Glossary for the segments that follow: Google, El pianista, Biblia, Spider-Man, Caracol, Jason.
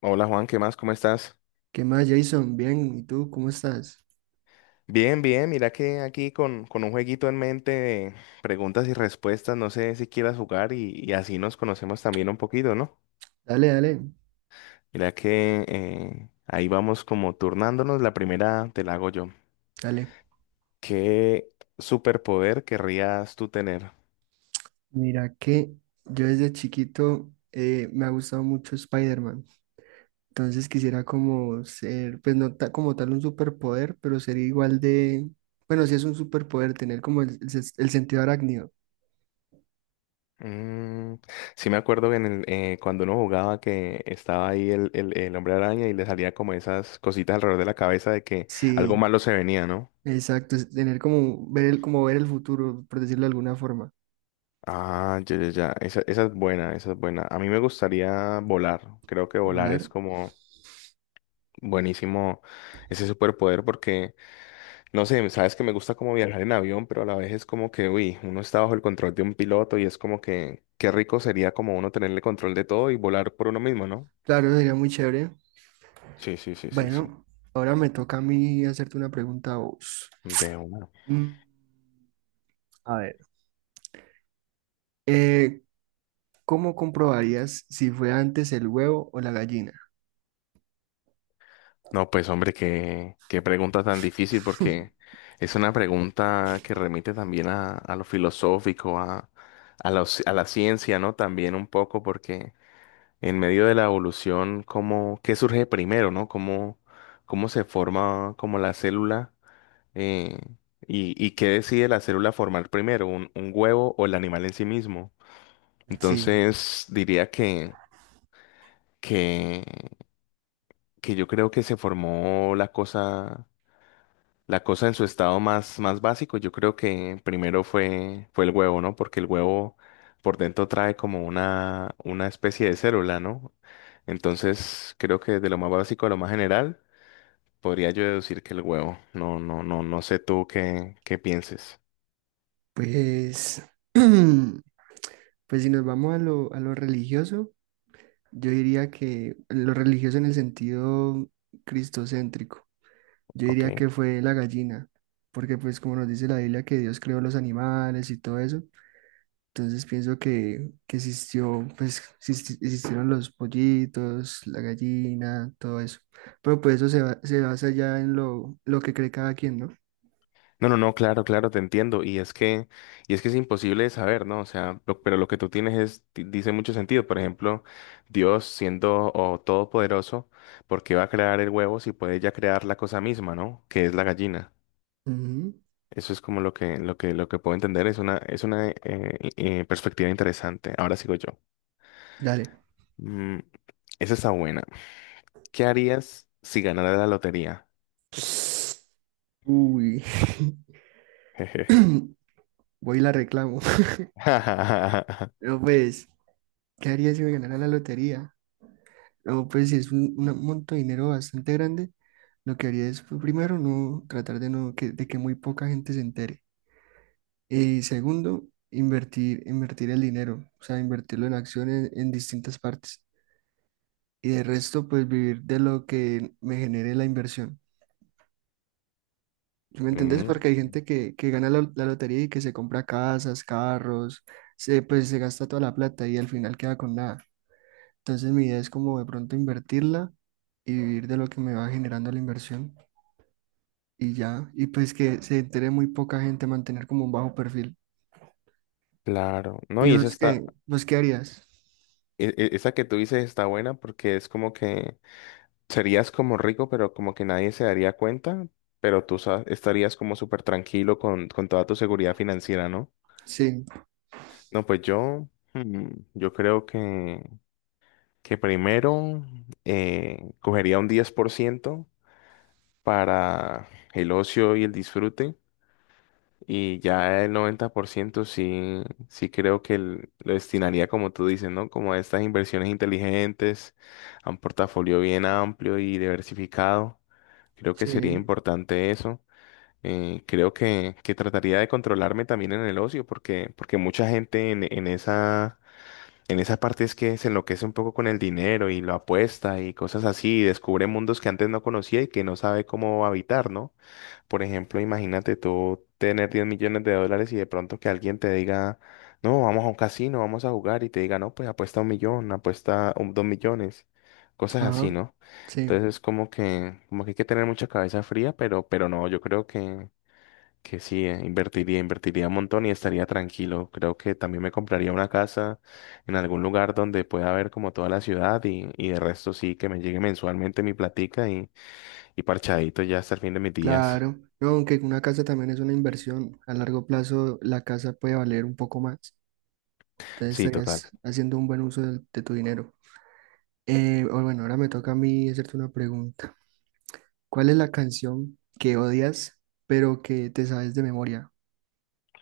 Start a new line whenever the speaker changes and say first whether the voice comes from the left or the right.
left: Hola Juan, ¿qué más? ¿Cómo estás?
right: ¿Qué más, Jason? Bien, ¿y tú cómo estás?
left: Bien, bien, mira que aquí con un jueguito en mente de preguntas y respuestas, no sé si quieras jugar y así nos conocemos también un poquito, ¿no?
right: Dale, dale,
left: Mira que ahí vamos como turnándonos, la primera te la hago yo.
right: dale.
left: ¿Qué superpoder querrías tú tener?
right: Mira que yo desde chiquito me ha gustado mucho Spider-Man. Entonces quisiera como ser, pues no ta- como tal un superpoder, pero ser igual de, bueno, si es un superpoder, tener como el sentido arácnido.
left: Mm, sí me acuerdo que cuando uno jugaba que estaba ahí el hombre araña y le salía como esas cositas alrededor de la cabeza de que algo
right: Sí,
left: malo se venía, ¿no?
right: exacto, es tener como ver como ver el futuro, por decirlo de alguna forma.
left: Ah, ya, ya, ya. Esa es buena, esa es buena. A mí me gustaría volar. Creo que volar
right: Volar,
left: es como buenísimo ese superpoder porque, no sé, sabes que me gusta como viajar en avión, pero a la vez es como que, uy, uno está bajo el control de un piloto y es como que, qué rico sería como uno tenerle control de todo y volar por uno mismo, ¿no?
right: claro, sería muy chévere.
left: Sí, sí, sí, sí, sí.
right: Bueno, ahora me toca a mí hacerte una pregunta a vos.
left: De una.
right: Mm, Eh, ¿Cómo comprobarías si fue antes el huevo o la gallina?
left: No, pues hombre, qué pregunta tan difícil porque es una pregunta que remite también a lo filosófico, a la ciencia, ¿no? También un poco porque en medio de la evolución, ¿qué surge primero, no? ¿Cómo se forma como la célula eh, y qué decide la célula formar primero, un huevo o el animal en sí mismo?
right: Sí,
left: Entonces diría que, que, que yo creo que se formó la cosa. La cosa en su estado más básico, yo creo que primero fue el huevo, ¿no? Porque el huevo por dentro trae como una especie de célula, ¿no? Entonces, creo que de lo más básico a lo más general, podría yo deducir que el huevo. No, no, no, no sé tú qué pienses.
right: pues, pues si nos vamos a a lo religioso, yo diría que lo religioso en el sentido cristocéntrico, yo
left: Ok.
right: diría que fue la gallina, porque pues como nos dice la Biblia que Dios creó los animales y todo eso, entonces pienso que existió, pues existieron los pollitos, la gallina, todo eso, pero pues eso se basa ya en lo que cree cada quien, ¿no?
left: No, no, no, claro, claro, te entiendo. Y es que es imposible de saber, ¿no? O sea, pero lo que tú tienes es, dice mucho sentido. Por ejemplo, Dios siendo o todopoderoso, ¿por qué va a crear el huevo si puede ya crear la cosa misma, no? Que es la gallina.
right: Ujú.
left: Eso es como lo que puedo entender. Es una perspectiva interesante. Ahora sigo yo.
right: Dale.
left: Mm, Esa está buena. ¿Qué harías si ganara la lotería?
right: Uy.
left: Jeje.
right: Voy y la reclamo. No, pues, ¿qué haría si me ganara la lotería? No, pues, si es un monto de dinero bastante grande, lo que haría es, pues, primero, no tratar de, no, de que muy poca gente se entere. Y segundo, invertir el dinero, o sea, invertirlo en acciones en distintas partes. Y de resto, pues, vivir de lo que me genere la inversión. ¿Sí me entendés?
left: Mm,
right: Porque hay gente que gana la lotería y que se compra casas, carros, se, pues se gasta toda la plata y al final queda con nada. Entonces mi idea es como de pronto invertirla y vivir de lo que me va generando la inversión y ya. Y pues que se entere muy poca gente, mantener como un bajo perfil.
left: claro. No,
right: ¿Y
left: y esa
right: vos qué?
left: está.
right: ¿Vos qué harías?
left: Esa que tú dices está buena porque es como que serías como rico, pero como que nadie se daría cuenta, pero estarías como súper tranquilo con toda tu seguridad financiera, ¿no?
right: Sí,
left: No, pues hmm, yo creo que primero cogería un 10% para el ocio y el disfrute. Y ya el 90% sí, sí creo que lo destinaría, como tú dices, ¿no? Como a estas inversiones inteligentes, a un portafolio bien amplio y diversificado. Creo que sería
right: sí,
left: importante eso. Creo que trataría de controlarme también en el ocio, porque mucha gente en esa parte es que se enloquece un poco con el dinero y lo apuesta y cosas así, y descubre mundos que antes no conocía y que no sabe cómo habitar, ¿no? Por ejemplo, imagínate tú tener 10 millones de dólares y de pronto que alguien te diga, no, vamos a un casino, vamos a jugar y te diga, no, pues apuesta 1 millón, apuesta 2 millones, cosas así,
right: ajá,
left: ¿no?
right: sí,
left: Entonces como que hay que tener mucha cabeza fría, pero no, yo creo que sí, invertiría un montón y estaría tranquilo. Creo que también me compraría una casa en algún lugar donde pueda ver como toda la ciudad y de resto sí, que me llegue mensualmente mi platica y parchadito ya hasta el fin de mis días.
right: claro. No, aunque una casa también es una inversión, a largo plazo la casa puede valer un poco más. Entonces
left: Sí, total.
right: estarías haciendo un buen uso tu dinero. O bueno, ahora me toca a mí hacerte una pregunta. ¿Cuál es la canción que odias, pero que te sabes de memoria?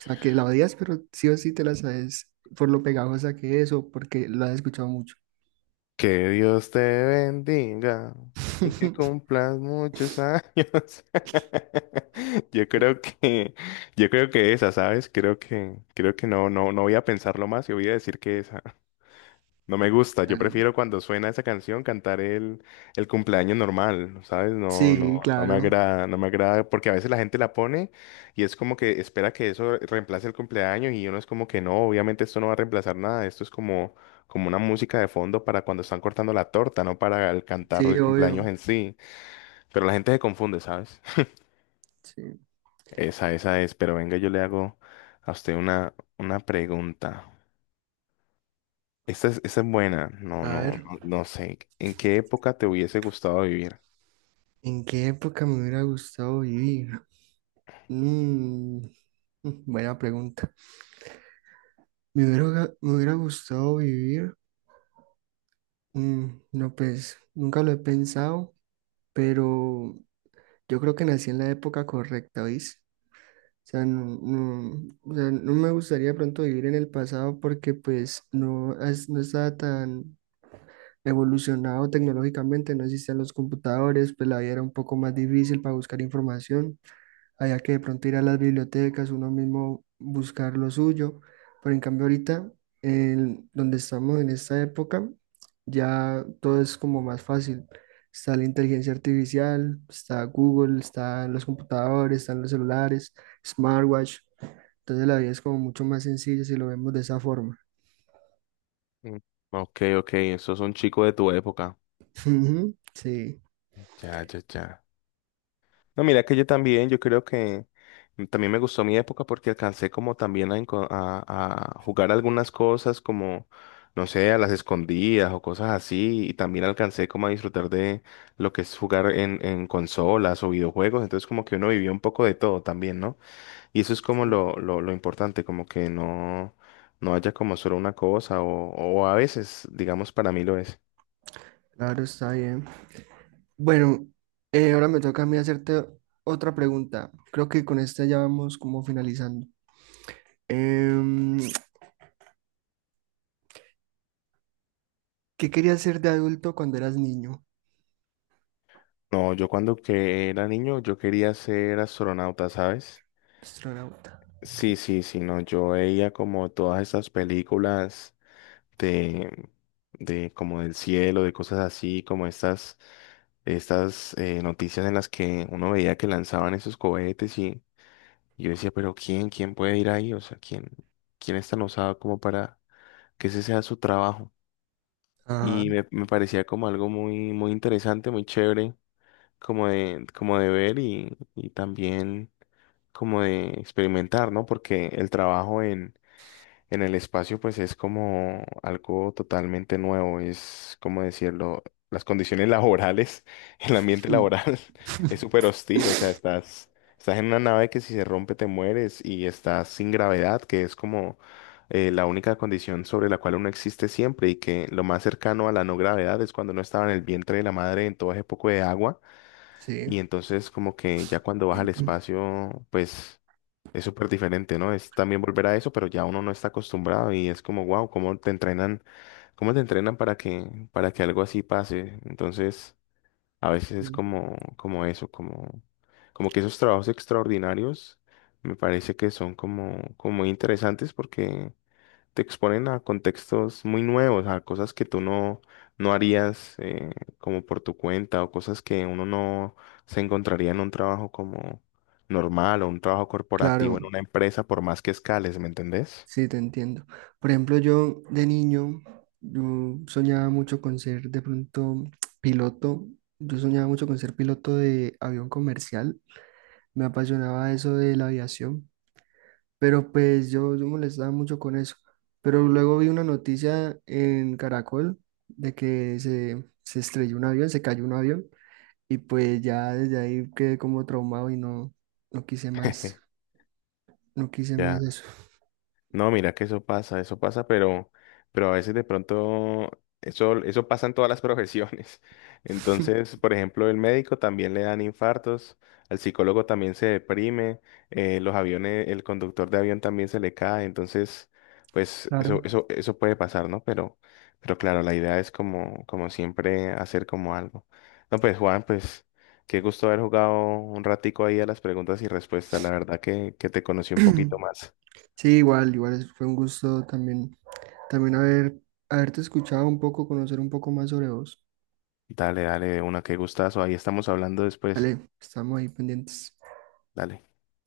right: O sea, que la odias, pero sí o sí te la sabes por lo pegajosa que es o porque la has escuchado mucho.
left: Que Dios te bendiga y que cumplas muchos años. Yo creo que, yo creo que esa, ¿sabes? Creo que no, no, no voy a pensarlo más y voy a decir que esa. No me gusta, yo
right: Ah.
left: prefiero cuando suena esa canción cantar el cumpleaños normal, ¿sabes? No, no,
right: Sí,
left: no me
right: claro.
left: agrada, no me agrada, porque a veces la gente la pone y es como que espera que eso reemplace el cumpleaños y uno es como que no, obviamente esto no va a reemplazar nada, esto es como una música de fondo para cuando están cortando la torta, no para el cantar
right: Sí,
left: el cumpleaños
right: obvio.
left: en sí, pero la gente se confunde, ¿sabes?
right: Sí.
left: Esa es, pero venga, yo le hago a usted una pregunta. Esta es buena. No,
right: A
left: no,
right: ver,
left: no, no sé. ¿En qué época te hubiese gustado vivir?
right: ¿en qué época me hubiera gustado vivir? Mm, buena pregunta. Me hubiera gustado vivir. Mm, no, pues nunca lo he pensado, pero yo creo que nací en la época correcta, ¿oís? O sea, o sea, no me gustaría de pronto vivir en el pasado porque pues no, no estaba tan evolucionado tecnológicamente, no existían los computadores, pues la vida era un poco más difícil para buscar información. Había que de pronto ir a las bibliotecas, uno mismo buscar lo suyo. Pero en cambio ahorita, en donde estamos en esta época, ya todo es como más fácil. Está la inteligencia artificial, está Google, están los computadores, están los celulares, smartwatch. Entonces la vida es como mucho más sencilla si lo vemos de esa forma.
left: Mm, Ok, ok, sos un chico de tu época.
right: Ujú. Sí.
left: Ya, ya, ya. No, mira que yo también, yo creo que también me gustó mi época porque alcancé como también a jugar algunas cosas como, no sé, a las escondidas o cosas así. Y también alcancé como a disfrutar de lo que es jugar en consolas o videojuegos. Entonces como que uno vivió un poco de todo también, ¿no? Y eso es como
right: Sí,
left: lo importante, como que no, no haya como solo una cosa, o a veces, digamos, para mí lo es.
right: claro, está bien. Bueno, ahora me toca a mí hacerte otra pregunta. Creo que con esta ya vamos como finalizando. Em, ¿Qué querías ser de adulto cuando eras niño?
left: No, yo cuando que era niño, yo quería ser astronauta, ¿sabes?
right: Astronauta. Ok.
left: Sí, sí, sí, no, yo veía como todas estas películas de, de como del cielo, de cosas así, como estas noticias en las que uno veía que lanzaban esos cohetes y yo decía, pero ¿quién puede ir ahí? O sea, ¿quién es tan osado como para que ese sea su trabajo.
right: Ah,
left: Y me parecía como algo muy, muy interesante, muy chévere, como de ver y también como de experimentar, ¿no? Porque el trabajo en el espacio, pues es como algo totalmente nuevo, es como decirlo, las condiciones laborales, el ambiente
right: mm,
left: laboral es súper hostil, o sea, estás en una nave que si se rompe te mueres y estás sin gravedad, que es como la única condición sobre la cual uno existe siempre y que lo más cercano a la no gravedad es cuando uno estaba en el vientre de la madre en todo ese poco de agua
right: sí.
left: y entonces como que ya cuando vas al espacio, pues es súper diferente, ¿no? Es también volver a eso, pero ya uno no está acostumbrado y es como, wow, ¿cómo te entrenan? ¿Cómo te entrenan para que algo así pase? Entonces, a veces es como, como eso, como que esos trabajos extraordinarios me parece que son como muy interesantes porque te exponen a contextos muy nuevos, a cosas que tú no harías como por tu cuenta o cosas que uno no se encontraría en un trabajo como normal o un trabajo corporativo en
right: Claro,
left: una empresa por más que escales, ¿me entendés?
right: sí, te entiendo. Por ejemplo, yo de niño, yo soñaba mucho con ser de pronto piloto. Yo soñaba mucho con ser piloto de avión comercial. Me apasionaba eso de la aviación. Pero pues yo molestaba mucho con eso. Pero luego vi una noticia en Caracol de que se estrelló un avión, se cayó un avión. Y pues ya desde ahí quedé como traumado y no quise más, no quise más
left: Ya.
right: eso.
left: No, mira que eso pasa, pero a veces de pronto eso pasa en todas las profesiones. Entonces, por ejemplo, el médico también le dan infartos, al psicólogo también se deprime, los aviones, el conductor de avión también se le cae. Entonces, pues
right: Claro.
left: eso puede pasar, ¿no? Pero claro, la idea es como, como siempre hacer como algo. No, pues Juan, pues qué gusto haber jugado un ratico ahí a las preguntas y respuestas. La verdad que te conocí un poquito más.
right: Sí, igual, fue un gusto también, también haber, haberte escuchado un poco, conocer un poco más sobre vos.
left: Dale, dale, de una que gustazo. Ahí estamos hablando después.
right: Vale, estamos ahí pendientes.
left: Dale.